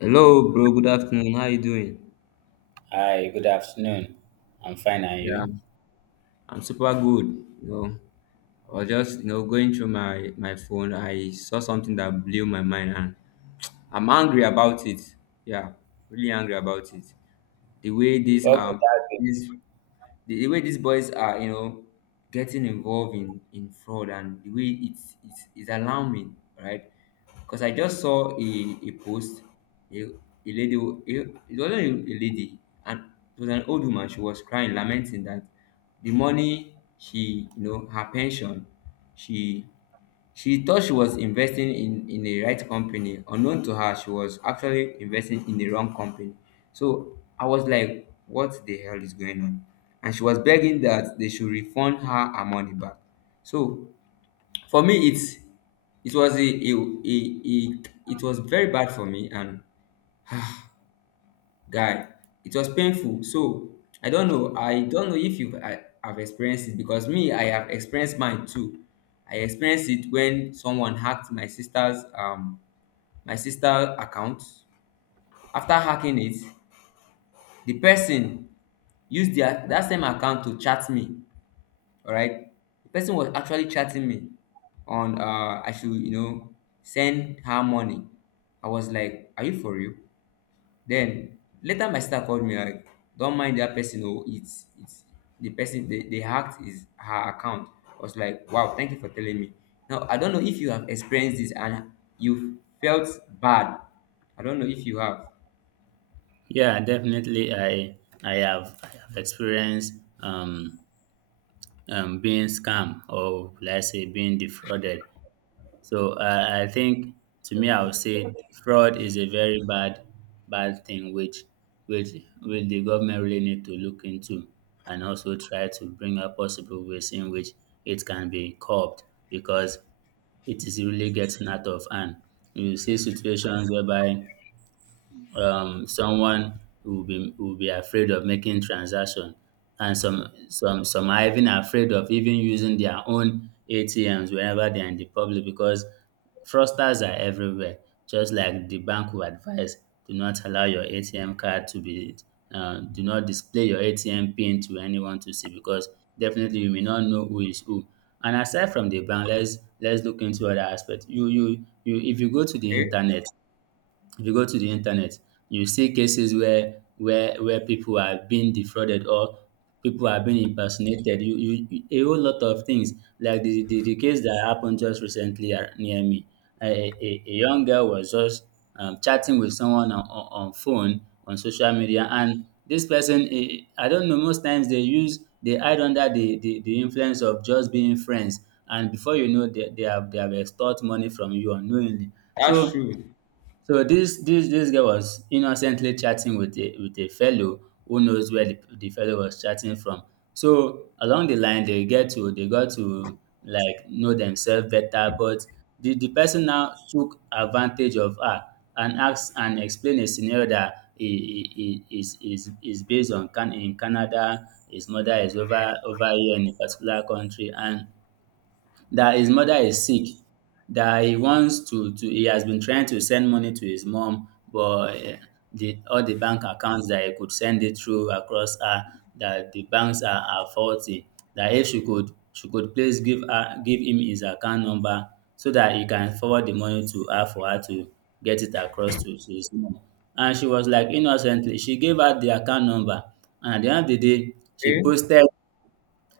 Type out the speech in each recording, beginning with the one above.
Hello, bro. Good afternoon. How you doing? Hi, good afternoon. I'm fine, and Yeah, you? I'm super good. I was just going through my phone. I saw something that blew my mind, and I'm angry about it. Yeah, really angry about it. The way these What could um that be? these the way these boys are getting involved in fraud, and the way it's alarming, right? Because I just saw a post, a lady, who- a, it wasn't a lady, and it was an old woman. She was crying, lamenting that the money she, her pension, she she thought she was investing in the right company. Unknown to her, she was actually investing in the wrong company. So I was like, what the hell is going on? And she was begging that they should refund her money back. So for me it was a it was very bad for me, and guy, it was painful. So I don't know if you have experienced it, because me, I have experienced mine too. I experienced it when someone hacked my sister account. After hacking it, the person used their that same account to chat me. All right, the person was actually chatting me on I should, send her money. I was like, are you for real? Then later my sister called me like, don't mind that person. Oh, it's the person they hacked is her account. I was like, wow, thank you for telling me. Now I don't know if you have experienced this and you felt bad. I don't know if you have. Yeah, definitely. I have experienced um, being scammed, or let's say being defrauded. So I think to me, I would say fraud is a very bad, bad thing, which, which, which the government really need to look into, and also try to bring up possible ways in which it can be curbed, because it is really getting out of hand. You see situations whereby someone will be afraid of making transaction, and some are even afraid of even using their own ATMs whenever they are in the public, because fraudsters are everywhere. Just like the bank will advise, do not allow your ATM card to be, do not display your ATM pin to anyone to see, because definitely you may not know who is who. And aside from the bank, let's look into other aspects. You if you go to the Okay. internet, if you go to the internet, you see cases where where people are being defrauded, or people are being impersonated. You a whole lot of things, like the case that happened just recently near me. A young girl was just chatting with someone on, on phone, on social media, and this person, I don't know. Most times they use, they hide under the influence of just being friends, and before you know, they have they have extort money from you unknowingly. That's So true. this girl was innocently chatting with a fellow, who knows where the fellow was chatting from. So along the line they got to like know themselves better, but the person now took advantage of her and asked and explained a scenario that he is is based on can in Canada, his mother is over here in a particular country, and that his mother is sick, that he wants to, he has been trying to send money to his mom, but the, all the bank accounts that he could send it through across her, that the banks are faulty, that if she could, she could please give her, give him his account number, so that he can forward the money to her, for her to get it across to his mom. And she was like, innocently, she gave her the account number, and at the end of the day, she Okay. posted,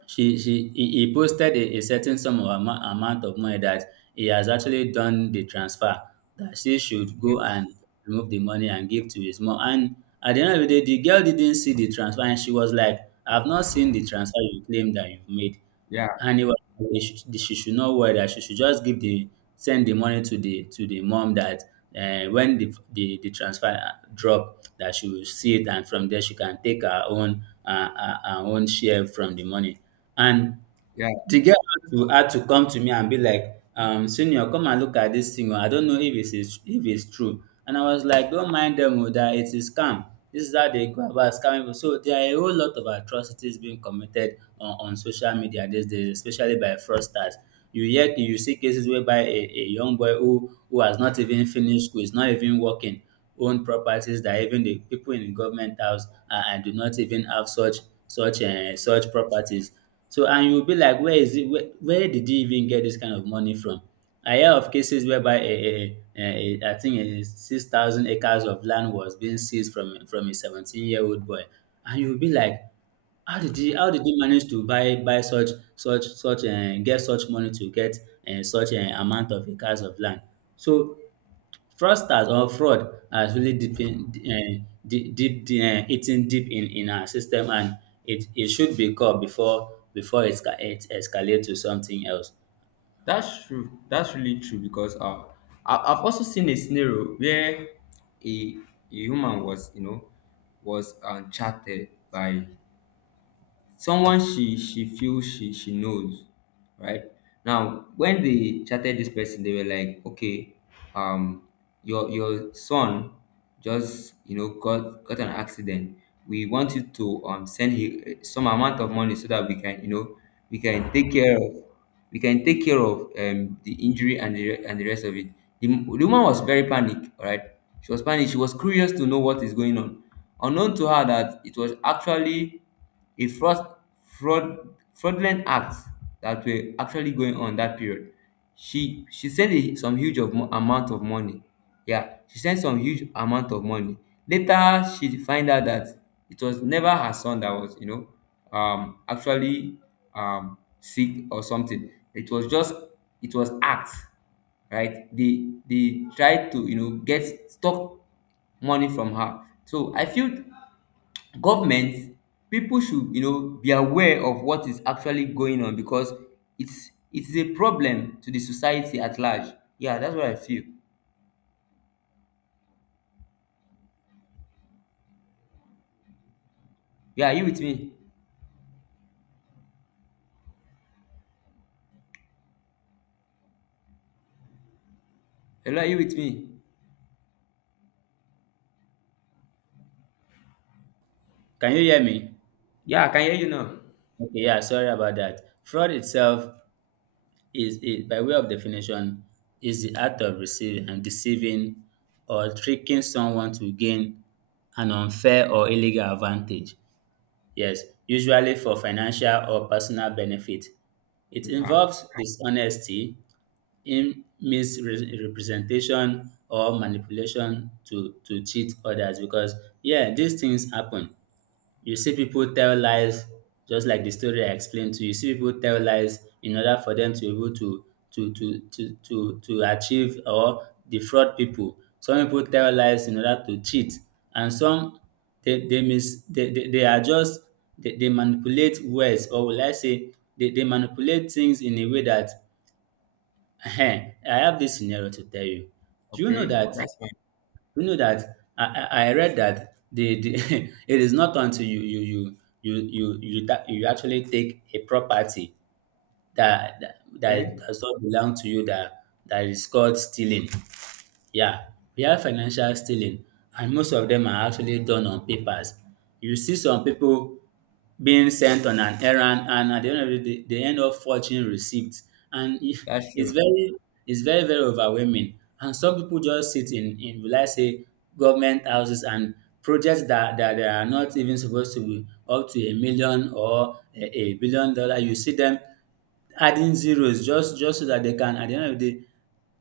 he posted a certain sum of amount, amount of money, that he has actually done the transfer, that she should go Okay. and remove the money and give to his mom. And at the end of the day, the girl didn't see the transfer and she was like, I've not seen the transfer you claim that you've made. Yeah. And he was like, she should not worry, that she should just give the send the money to the, to the mom, that when the the transfer drop, that she will see it, and from there she can take her own, her, her own share from the money. And Yeah. the girl had to come to me and be like, senior, come and look at this thing. Oh, I don't know if if it's true. And I was like, don't mind them, oh, that it is scam. This is how they go about scamming people. So there are a whole lot of atrocities being committed on social media these days, especially by fraudsters. You hear, you see cases whereby a young boy who has not even finished school, is not even working, own properties that even the people in the government house, do not even have such, such properties. So and you be like, where is it, where did he even get this kind of money from? I hear of cases whereby a I think a 6,000 acres of land was being seized from a 17 year old boy, and you be like, how did he manage to buy such, get such money to get, such, amount of acres of land? So fraudsters or fraud has really deepened, eaten deep in our system, and it should be caught before, it escalates to something else. That's true. That's really true. Because I've also seen a scenario where a, a human was, chatted by someone she feels she knows, right? Now when they chatted this person, they were like, okay, um your son just, got an accident. We want you to, send him some amount of money so that we can, you know we can take care of we can take care of the injury and the rest of it. The woman was very panicked, all right? She was panicked, she was curious to know what is going on, unknown to her that it was actually a fraud fraudulent acts that were actually going on that period. She sent some huge amount of money. Yeah, she sent some huge amount of money. Later, she find out that it was never her son that was, actually sick or something. It was just, it was acts, right? They tried to, get stock money from her. So I feel government people should, be aware of what is actually going on, because it's a problem to the society at large. Yeah, that's what I feel. Yeah, are you with me? Hello, are you with me? Can you hear me? Yeah, I can hear you now. Okay, yeah, sorry about that. Fraud itself is, by way of definition, is the act of receiving and deceiving, or tricking someone to gain an unfair or illegal advantage. Yes, usually for financial or personal benefit. It Yeah. involves dishonesty, in misrepresentation, or manipulation to cheat others, because yeah, these things happen. You see people tell lies, just like the story I explained to you. You see people tell lies in order for them to be able to achieve or defraud people. Some people tell lies in order to cheat, and some, they are just, they manipulate words, or will I say, they manipulate things in a way that, ehen, I have this scenario to tell you. Do you know Okay, that? that's fine. Do you know that? I read that the it is not until you, you actually take a property that that that Okay. does not belong to you, that that is called stealing. Yeah, we have financial stealing, and most of them are actually done on papers. You see some people being sent on an errand, and at the end of the day they end up forging receipts and That's it's true. very, very overwhelming. And some people just sit in, will I say, government houses, and projects that, that they are not even supposed to be up to a million, or a billion dollar, you see them adding zeros just so that they can at the end of the day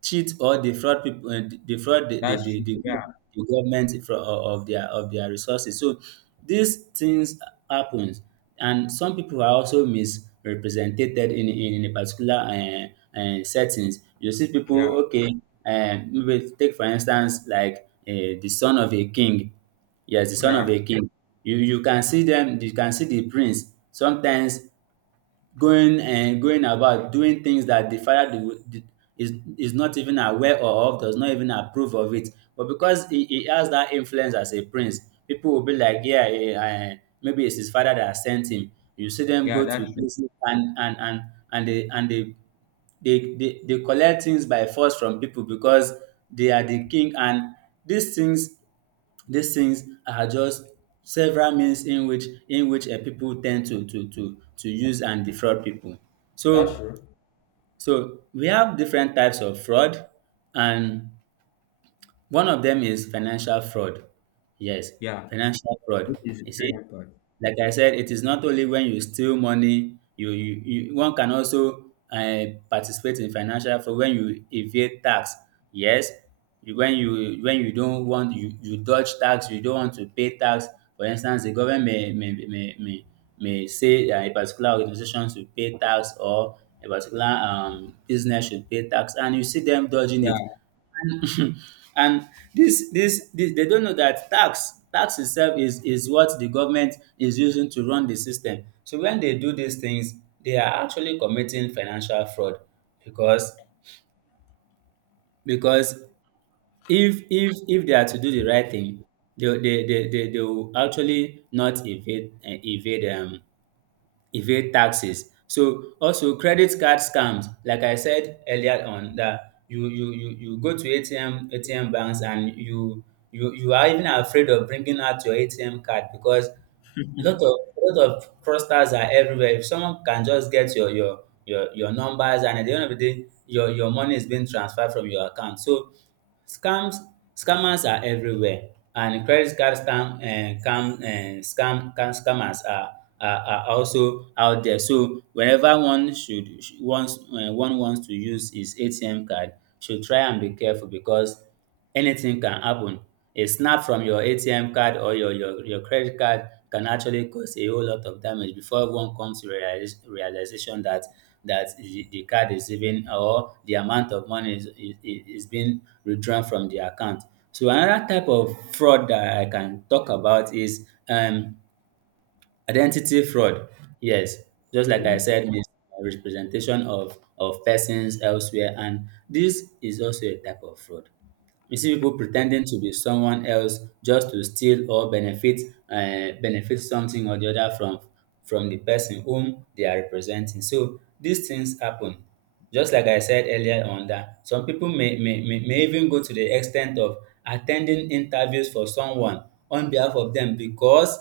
cheat or defraud people, defraud the the, That's the, true. the, Yeah. the government for, of their, of their resources. So these things happens, and some people are also misrepresented in a particular settings. You see people, okay, maybe take for instance like, the son of a king. Yes, the son of a king. You can see them, you can see the prince sometimes going, and going about doing things that the father, is is not even aware of, does not even approve of it. But because he has that influence as a prince, people will be like, yeah, maybe it's his father that sent him. You see them Yeah, go to that's true. places, and and they they collect things by force from people, because they are the king. And these things, these things are just several means in which, people tend to use and defraud people. That's So true. so we have different types of fraud, and one of them is financial fraud. Yes, Yeah, financial fraud. which is You very see, important. like I said, it is not only when you steal money, you, you one can also participate in financial fraud when you evade tax. Yes, when you, when you don't want, you dodge tax, you don't want to pay tax. For instance, the government may say a particular organization should pay tax, or a particular, business should pay tax, and you see them dodging Yeah. it, and and this they don't know that tax itself is what the government is using to run the system, so when they do these things they are actually committing financial fraud, because, because if if they are to do the right thing, they will actually not evade, evade taxes. So also credit card scams, like I said earlier on, that you go to ATM, banks, and you are even afraid of bringing out your ATM card, because lot of fraudsters are everywhere. If someone can just get your, your numbers, and at the end of the day, your money is being transferred from your account. So scams, scammers are everywhere, and credit card scam, scammers are, are also out there. So whenever one should wants, one wants to use his ATM card, should try and be careful because anything can happen. A snap from your ATM card or your credit card can actually cause a whole lot of damage before everyone comes to realization that the card is even or the amount of money is being withdrawn from the account. So another type of fraud that I can talk about is identity fraud, yes, just like I said, means representation of persons elsewhere, and this is also a type of fraud. You see people pretending to be someone else just to steal or benefit something or the other from the person whom they are representing. So these things happen. Just like I said earlier on that some people may even go to the extent of attending interviews for someone on behalf of them because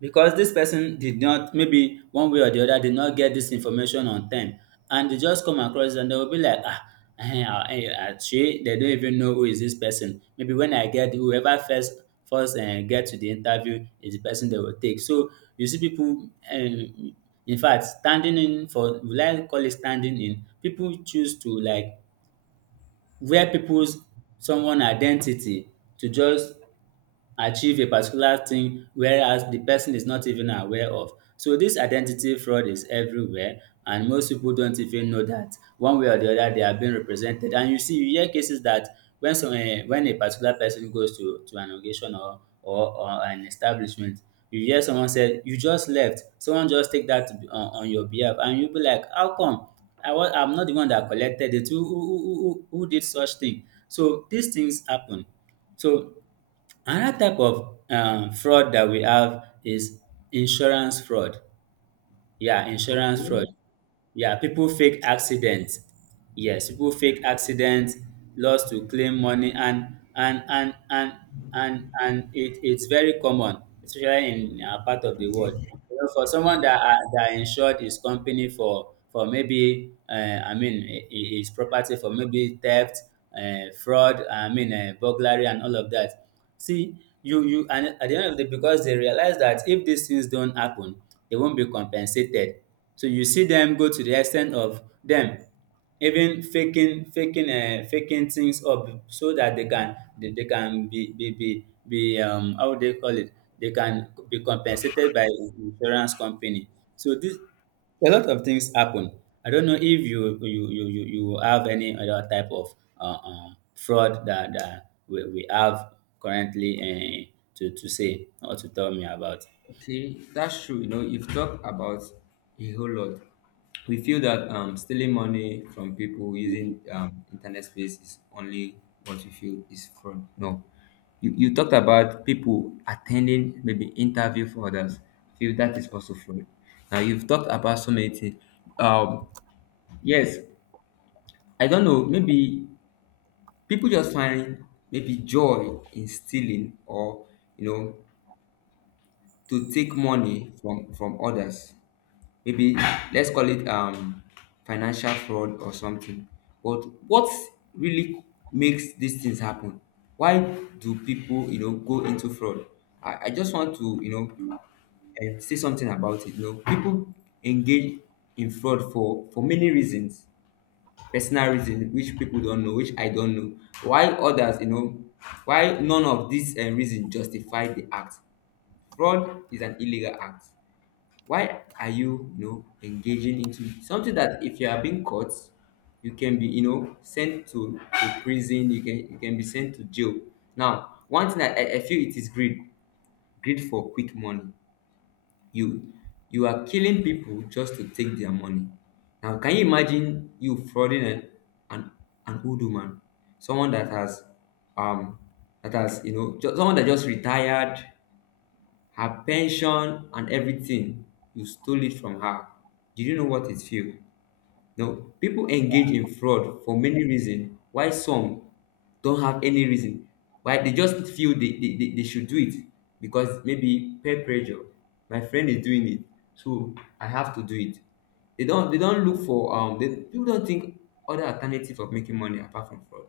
because this person did not, maybe one way or the other, did not get this information on time, and they just come across and they will be like, ah, shey, they don't even know who is this person. Maybe when I get whoever first get to the interview is the person they will take. So you see people, in fact, standing in for, will I call it, standing in. People choose to like wear people's, someone, identity to just achieve a particular thing whereas the person is not even aware of. So this identity fraud is everywhere, and most people don't even know that one way or the other they are being represented. And you see, you hear cases that when when a particular person goes to an occasion or an establishment, you hear someone say, you just left, someone just take that on your behalf, and you be like, how come? I'm not the one that collected it. Who did such thing? So these things happen. So another type of fraud that we have is insurance fraud. Yeah, insurance fraud. Okay. Yeah, people fake accidents. Yes, people fake accidents, loss, to claim money, and it's very common, especially in our part of the world. You know, for someone that are, that insured his company for maybe his property for maybe theft, fraud, burglary, and all of that. See, you and at the end of the day, because they realize that if these things don't happen, they won't be compensated. So you see them go to the extent of them even faking things up so that they can be, how would they call it, they can be compensated by the insurance company. So this, a lot of things happen. I don't know if you have any other type of fraud that we have currently, to say or to tell me about. Okay, that's true. You know, you've talked about a whole lot. We feel that, stealing money from people using, internet space is only what we feel is fraud. No, you talked about people attending maybe interview for others. I feel that is also fraud. Now you've talked about so many things. Um, yes, I don't know. Maybe people just find maybe joy in stealing, or, you know to take money from others. Maybe let's call it, financial fraud or something. But what really makes these things happen? Why do people, go into fraud? I just want to, say something about it. You know, people engage in fraud for many reasons. Personal reasons, which people don't know, which I don't know. Why others, why none of these reasons justify the act. Fraud is an illegal act. Why are you, you know engaging into something that if you are being caught, you can be, sent to prison, you can, be sent to jail. Now one thing that, I feel, it is greed. Greed for quick money. You you are killing people just to take their money. Now can you imagine, you frauding an, an old woman, someone that has, um someone that just retired, her pension and everything, you stole it from her. Did you know what it feels? No, people engage in fraud for many reasons. Why some don't have any reason? Why they just feel they should do it, because maybe peer pressure. My friend is doing it, so I have to do it. They don't look for, they people don't think other alternative of making money apart from fraud.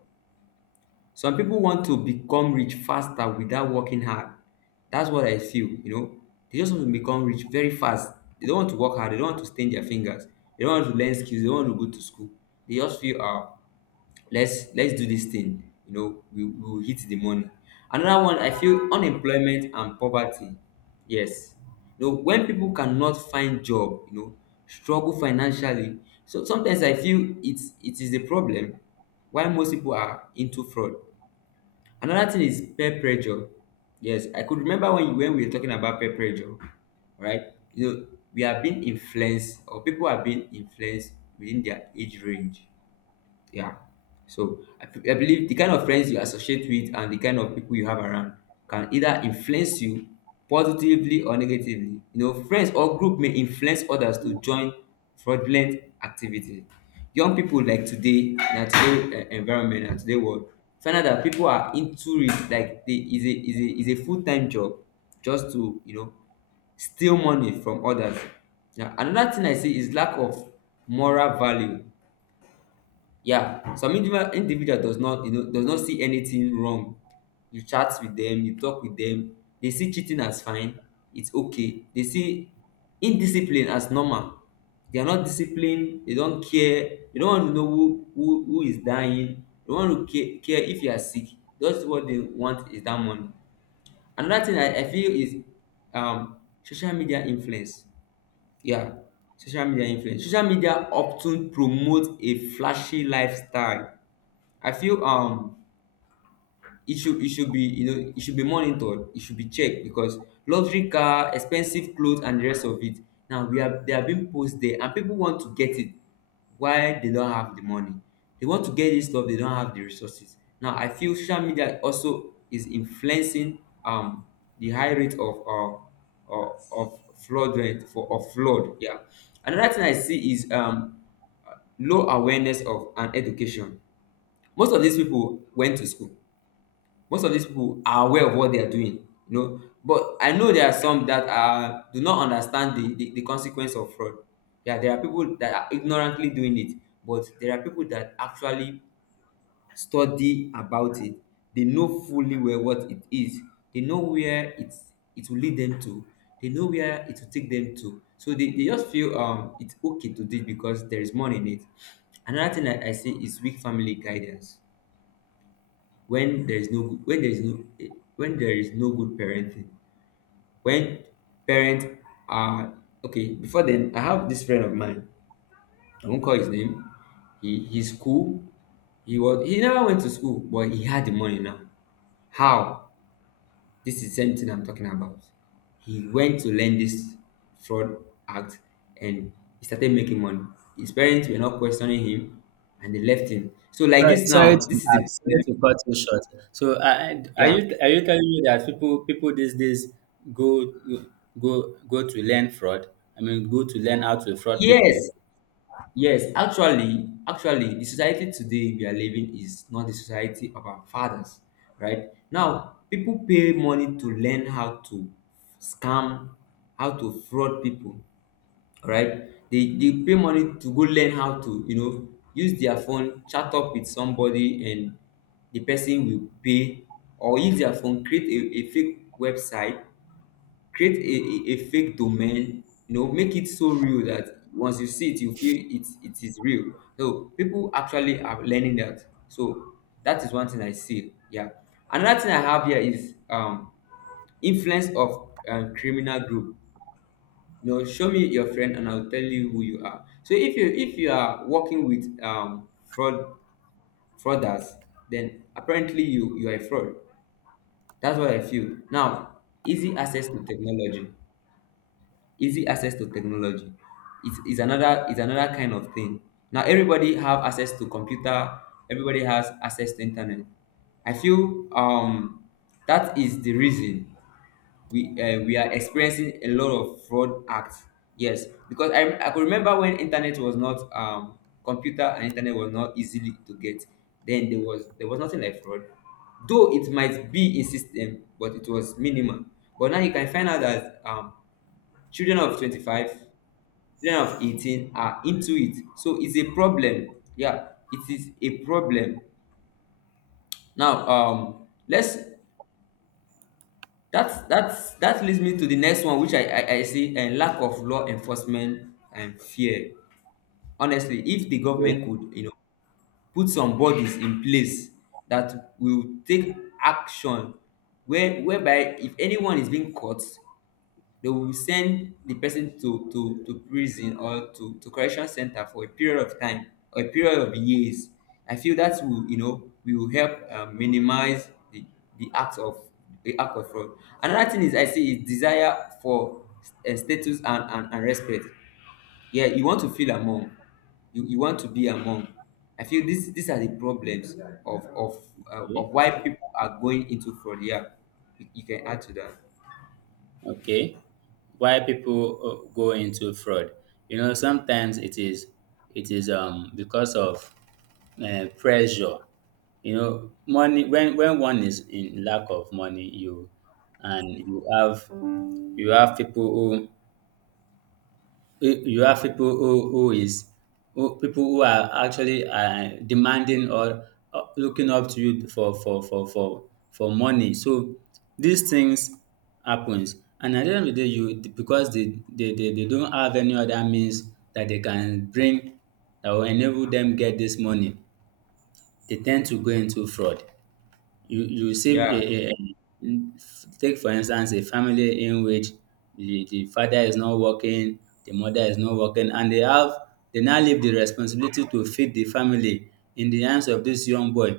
Some people want to become rich faster without working hard. That's what I feel. They just want to become rich very fast. They don't want to work hard. They don't want to stain their fingers. They don't want to learn skills. They don't want to go to school. They just feel, let's, do this thing. We will hit the money. Another one, I feel, unemployment and poverty. Yes, you know, when people cannot find job, struggle financially. So sometimes I feel it is a problem. Why most people are into fraud. Another thing is peer pressure. Yes, I could remember when you when we were talking about peer pressure, right? We are being influenced, or people are being influenced within their age range. Yeah, so I believe the kind of friends you associate with and the kind of people you have around can either influence you positively or negatively. You know, friends or group may influence others to join fraudulent activity. Young people, like today na today, environment, na today world, find out that people are into it like, they, is a full-time job, just to, steal money from others. Now, another thing I see is lack of moral value. Yeah, some individual does not, does not see anything wrong. You chat with them, you talk with them. They see cheating as fine. It's okay. They see indiscipline as normal. They are not disciplined. They don't care. They don't want to know who is dying. They don't want to care if you are sick. That's what they want is that money. Another thing I feel is, um social media influence. Yeah, social media influence. Social media often promote a flashy lifestyle. I feel, it should, it should be you know it should be monitored, it should be checked. Because luxury car, expensive clothes and the rest of it, now we are they are being posed there, and people want to get it while they don't have the money. They want to get this stuff, they don't have the resources. Now I feel social media also is influencing, um the high rate of, of flood rate, for of flood. Yeah, another thing I see is, low awareness of and education. Most of these people went to school. Most of these people are aware of what they are doing. You know, but I know there are some that are do not understand the consequence of fraud. Yeah, there are people that are ignorantly doing it, but there are people that actually study about it. They know fully well what it is. They know where it will lead them to. They know where it will take them to. So they just feel, it's okay to do it, because there is money in it. Another thing that I see is weak family guidance. When there is no good, when there is no, when there is no good parenting. When parents are, okay, before then, I have this friend of mine, I won't call his name. He, he's cool. He was, he never went to school, but he had the money. Now how? This is the same thing I'm talking about. He went to learn this fraud act, and he started making money. His parents were not questioning him, and they left him. So like Right, this sorry now, to this is the ask, sorry problem. to cut you short. So, are Yeah. you telling me that people these days go go to learn fraud? I mean, go to learn how to fraud people. Yes. Yes, actually, the society today we are living is not the society of our fathers, right? Now, people pay money to learn how to scam, how to fraud people, right? They pay money to go learn how to, you know, use their phone, chat up with somebody, and the person will pay, or use their phone, create a fake website, create a fake domain, you know, make it so real that once you see it you feel it it is real. So people actually are learning that. So that is one thing I see, yeah. Another thing I have here is influence of criminal group. You know, show me your friend and I'll tell you who you are. So if you are working with fraud, frauders, then apparently you are a fraud. That's what I feel. Now, easy access to technology, easy access to technology is another, is another kind of thing. Now everybody have access to computer, everybody has access to internet. I feel that is the reason we are experiencing a lot of fraud acts. Yes, because I could remember when internet was not computer and internet was not easily to get, then there was nothing like fraud. Though it might be in system, but it was minimal. But now you can find out that children of 25, children of 18 are into it. So it's a problem, yeah, it is a problem. Now let's that leads me to the next one, which I see, and lack of law enforcement and fear. Honestly, if the government could, you know, put some bodies in place that will take action, where whereby if anyone is being caught, they will send the person to to prison or to correction center for a period of time or a period of years. I feel that will, you know, will help minimize the act of, the act of fraud. Another thing is I say is desire for status and respect. Yeah, you want to feel among, you want to be among. I feel this these are the problems of Okay. of why people are going into fraud, yeah. You can add to that. Okay, why people go into fraud. You know, sometimes it is because of pressure. You know, money, when one is in lack of money, you, and you have, you have people you you have people people who are actually demanding or looking up to you for for money. So these things happens, and at the end of the day, you, because they don't have any other means that they can bring that will enable them get this money, they tend to go into fraud. You save Yeah, a um Take for instance a family in which the father is not working, the mother is not working, and they have, they now leave the responsibility to feed the family in the hands of this young boy.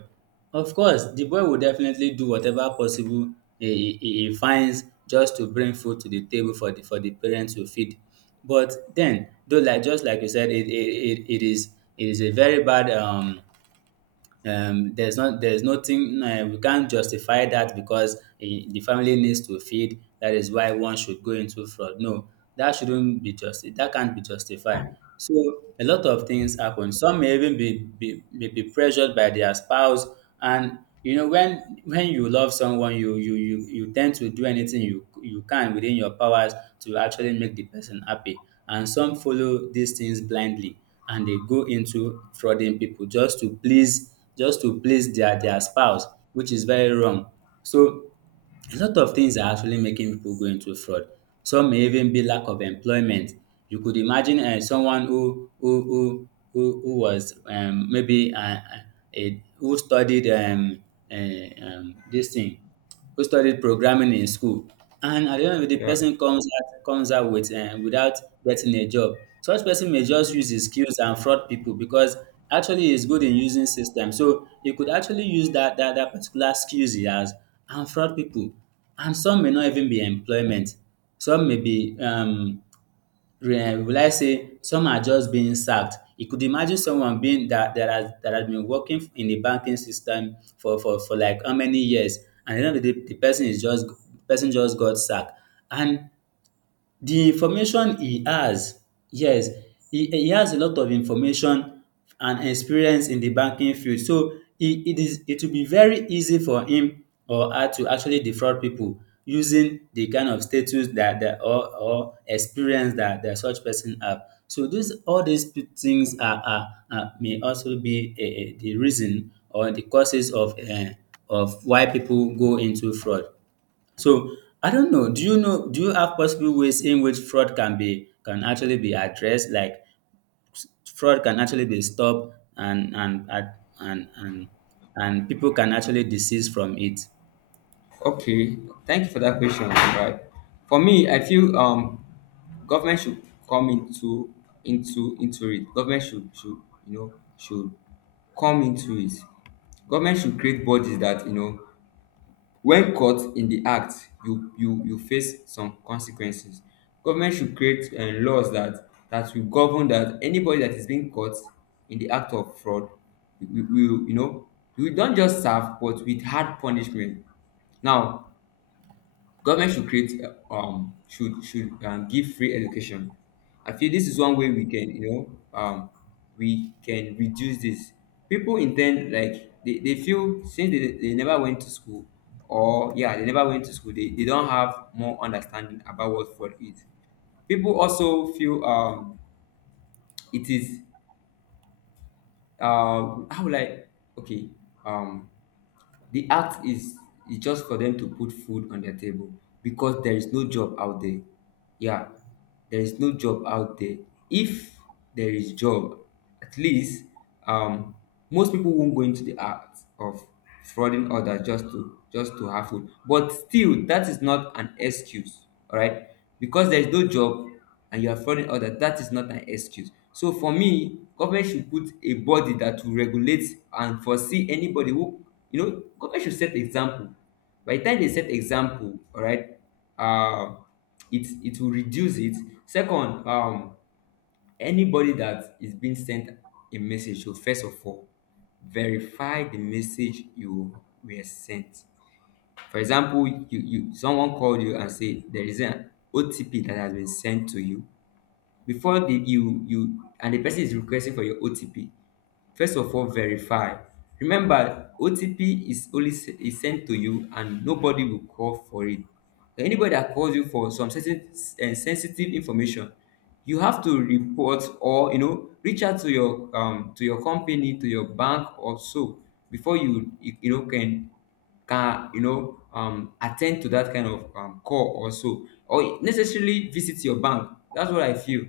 Of course the boy will definitely do whatever possible he finds just to bring food to the table for the parents to feed. But then, though, like just like you said, it is a very bad there's nothing, we can't justify that because, eh, the family needs to feed, that is why one should go into fraud, no, that shouldn't be, just, that can't be justified. So a lot of things happen. Some may even be may be pressured by their spouse, and you know, when you love someone, you tend to do anything you can within your powers to actually make the person happy. And some follow these things blindly and they go into frauding people just to please, their spouse, which is very wrong. So a lot of things are actually making people go into fraud. Some may even be lack of employment. You could imagine someone who was maybe a who studied dis thing who studied programming in school, and at the end of the day, yeah. person comes out with, without getting a job. Such person may just use his skills and fraud people because actually he's good in using system, so he could actually use that particular skills he has and fraud people. And some may not even be employment. Some may be, will I say, some are just being sacked. You could imagine someone being that has been working in the banking system for like how many years, and then the person is just the person just got sacked, and the information he has, yes, he has a lot of information and experience in the banking field. So it will be very easy for him or her to actually defraud people using the kind of status that that or experience that such person have. So these all these p- things are, may also be, the reason or the causes of, of why people go into fraud. So I don't know. Do you know? Do you have possible ways in which fraud can actually be addressed? Like fraud can actually be stopped, and and and, and people can actually desist from it. Okay, thank you for that question. Right, for me, I feel government should come into it. Government should you know should come into it. Government should create bodies that, you know, when caught in the act, you face some consequences. Government should create laws that will govern that anybody that is being caught in the act of fraud, we will, you know, we don't just serve, but with hard punishment. Now government should create should give free education. I feel this is one way we can, you know, um we can reduce this. People intend, like they feel since they never went to school, or yeah, they never went to school, they don't have more understanding about what fraud is. People also feel it is how will I, okay, um the act is just for them to put food on their table because there is no job out there. Yeah, there is no job out there. If there is job, at least um, most people won't go into the act of frauding others just to have food. But still, that is not an excuse, all right? Because there is no job, and you are frauding others, that is not an excuse. So for me, government should put a body that will regulate and foresee anybody who, you know, government should set example. By the time they set example, all right, uh, it will reduce it. Second, anybody that is being sent a message should first of all verify the message you were sent. For example, you someone called you and say there is an OTP that has been sent to you before the, you and the person is requesting for your OTP, first of all verify. Remember, OTP is is sent to you, and nobody will call for it. Anybody that calls you for some sensitive and sensitive information, you have to report or, you know, reach out to your company, to your bank or so, before you know can you know attend to that kind of call or so, or necessarily visit your bank. That's what I feel.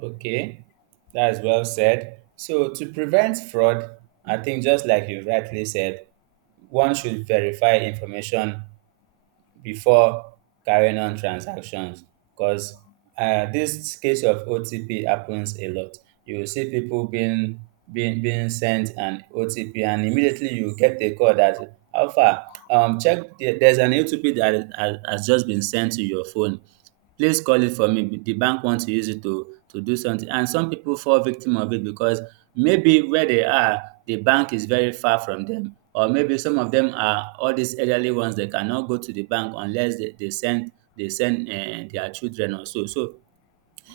Okay, that's well said. So to prevent fraud, I think, just like you rightly said, one should verify information before carrying on transactions, because this case of OTP happens a lot. You will see people being sent an OTP, and immediately you get a call that, how far, um, check the, there's an OTP that has just been sent to your phone. Please call it for me. The bank wants to use it to do something. And some people fall victim of it because maybe where they are, the bank is very far from them. Or maybe some of them are all these elderly ones, they cannot go to the bank unless they send, they send their children or so. So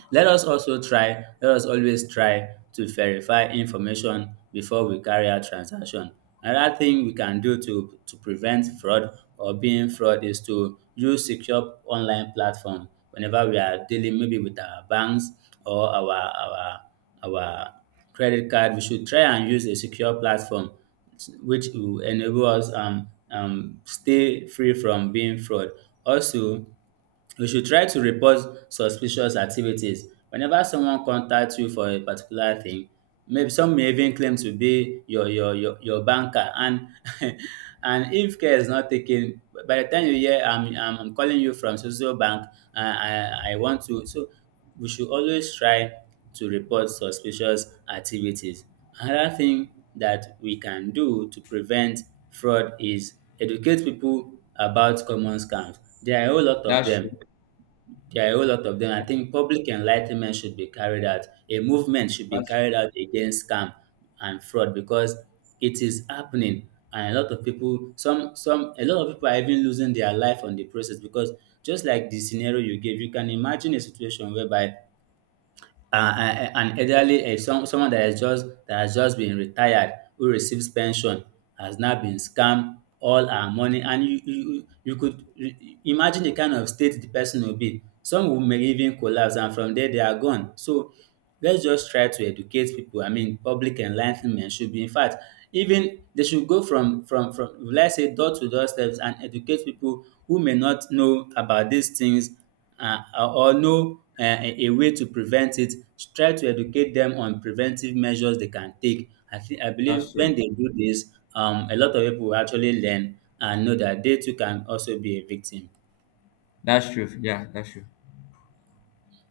let us also try, let us always try to verify information before we carry out transaction. Another thing we can do to prevent fraud or being fraud is to use secure online platform whenever we are dealing, maybe with our banks, or our credit card. We should try and use a secure platform which will enable us stay free from being fraud. Also, you should try to report suspicious activities. Whenever someone contacts you for a particular thing, maybe some may even claim to be your banker and and if care is not taken, by the time you hear, I'm calling you from social bank, I want to, so we should always try to report suspicious activities. Another thing that we can do to prevent fraud is educate people about common scams. There are a whole lot of That's them. true. There are a whole lot of them. I Yeah, think public enlightenment should be carried out. A movement should be that's carried true. out against scam and fraud because it is happening, and a lot of people, a lot of people are even losing their life on the process because, just like the scenario you gave, you can imagine a situation whereby, an elderly, someone that has just been retired, who receives pension, has now been scammed all our money, and you could re- imagine the kind of state the person will be. Some will may even collapse, and from there they are gone. So let's just try to educate people. I mean, public enlightenment should be, in fact, even they should go from let's say door to door steps, and educate people who may not know about these things or know a way to prevent it, try to educate them on preventive measures they can take. I think, I believe That's when true. they do this, a lot of people will actually learn and know that they too can also be a victim. That's true. Yeah, that's true.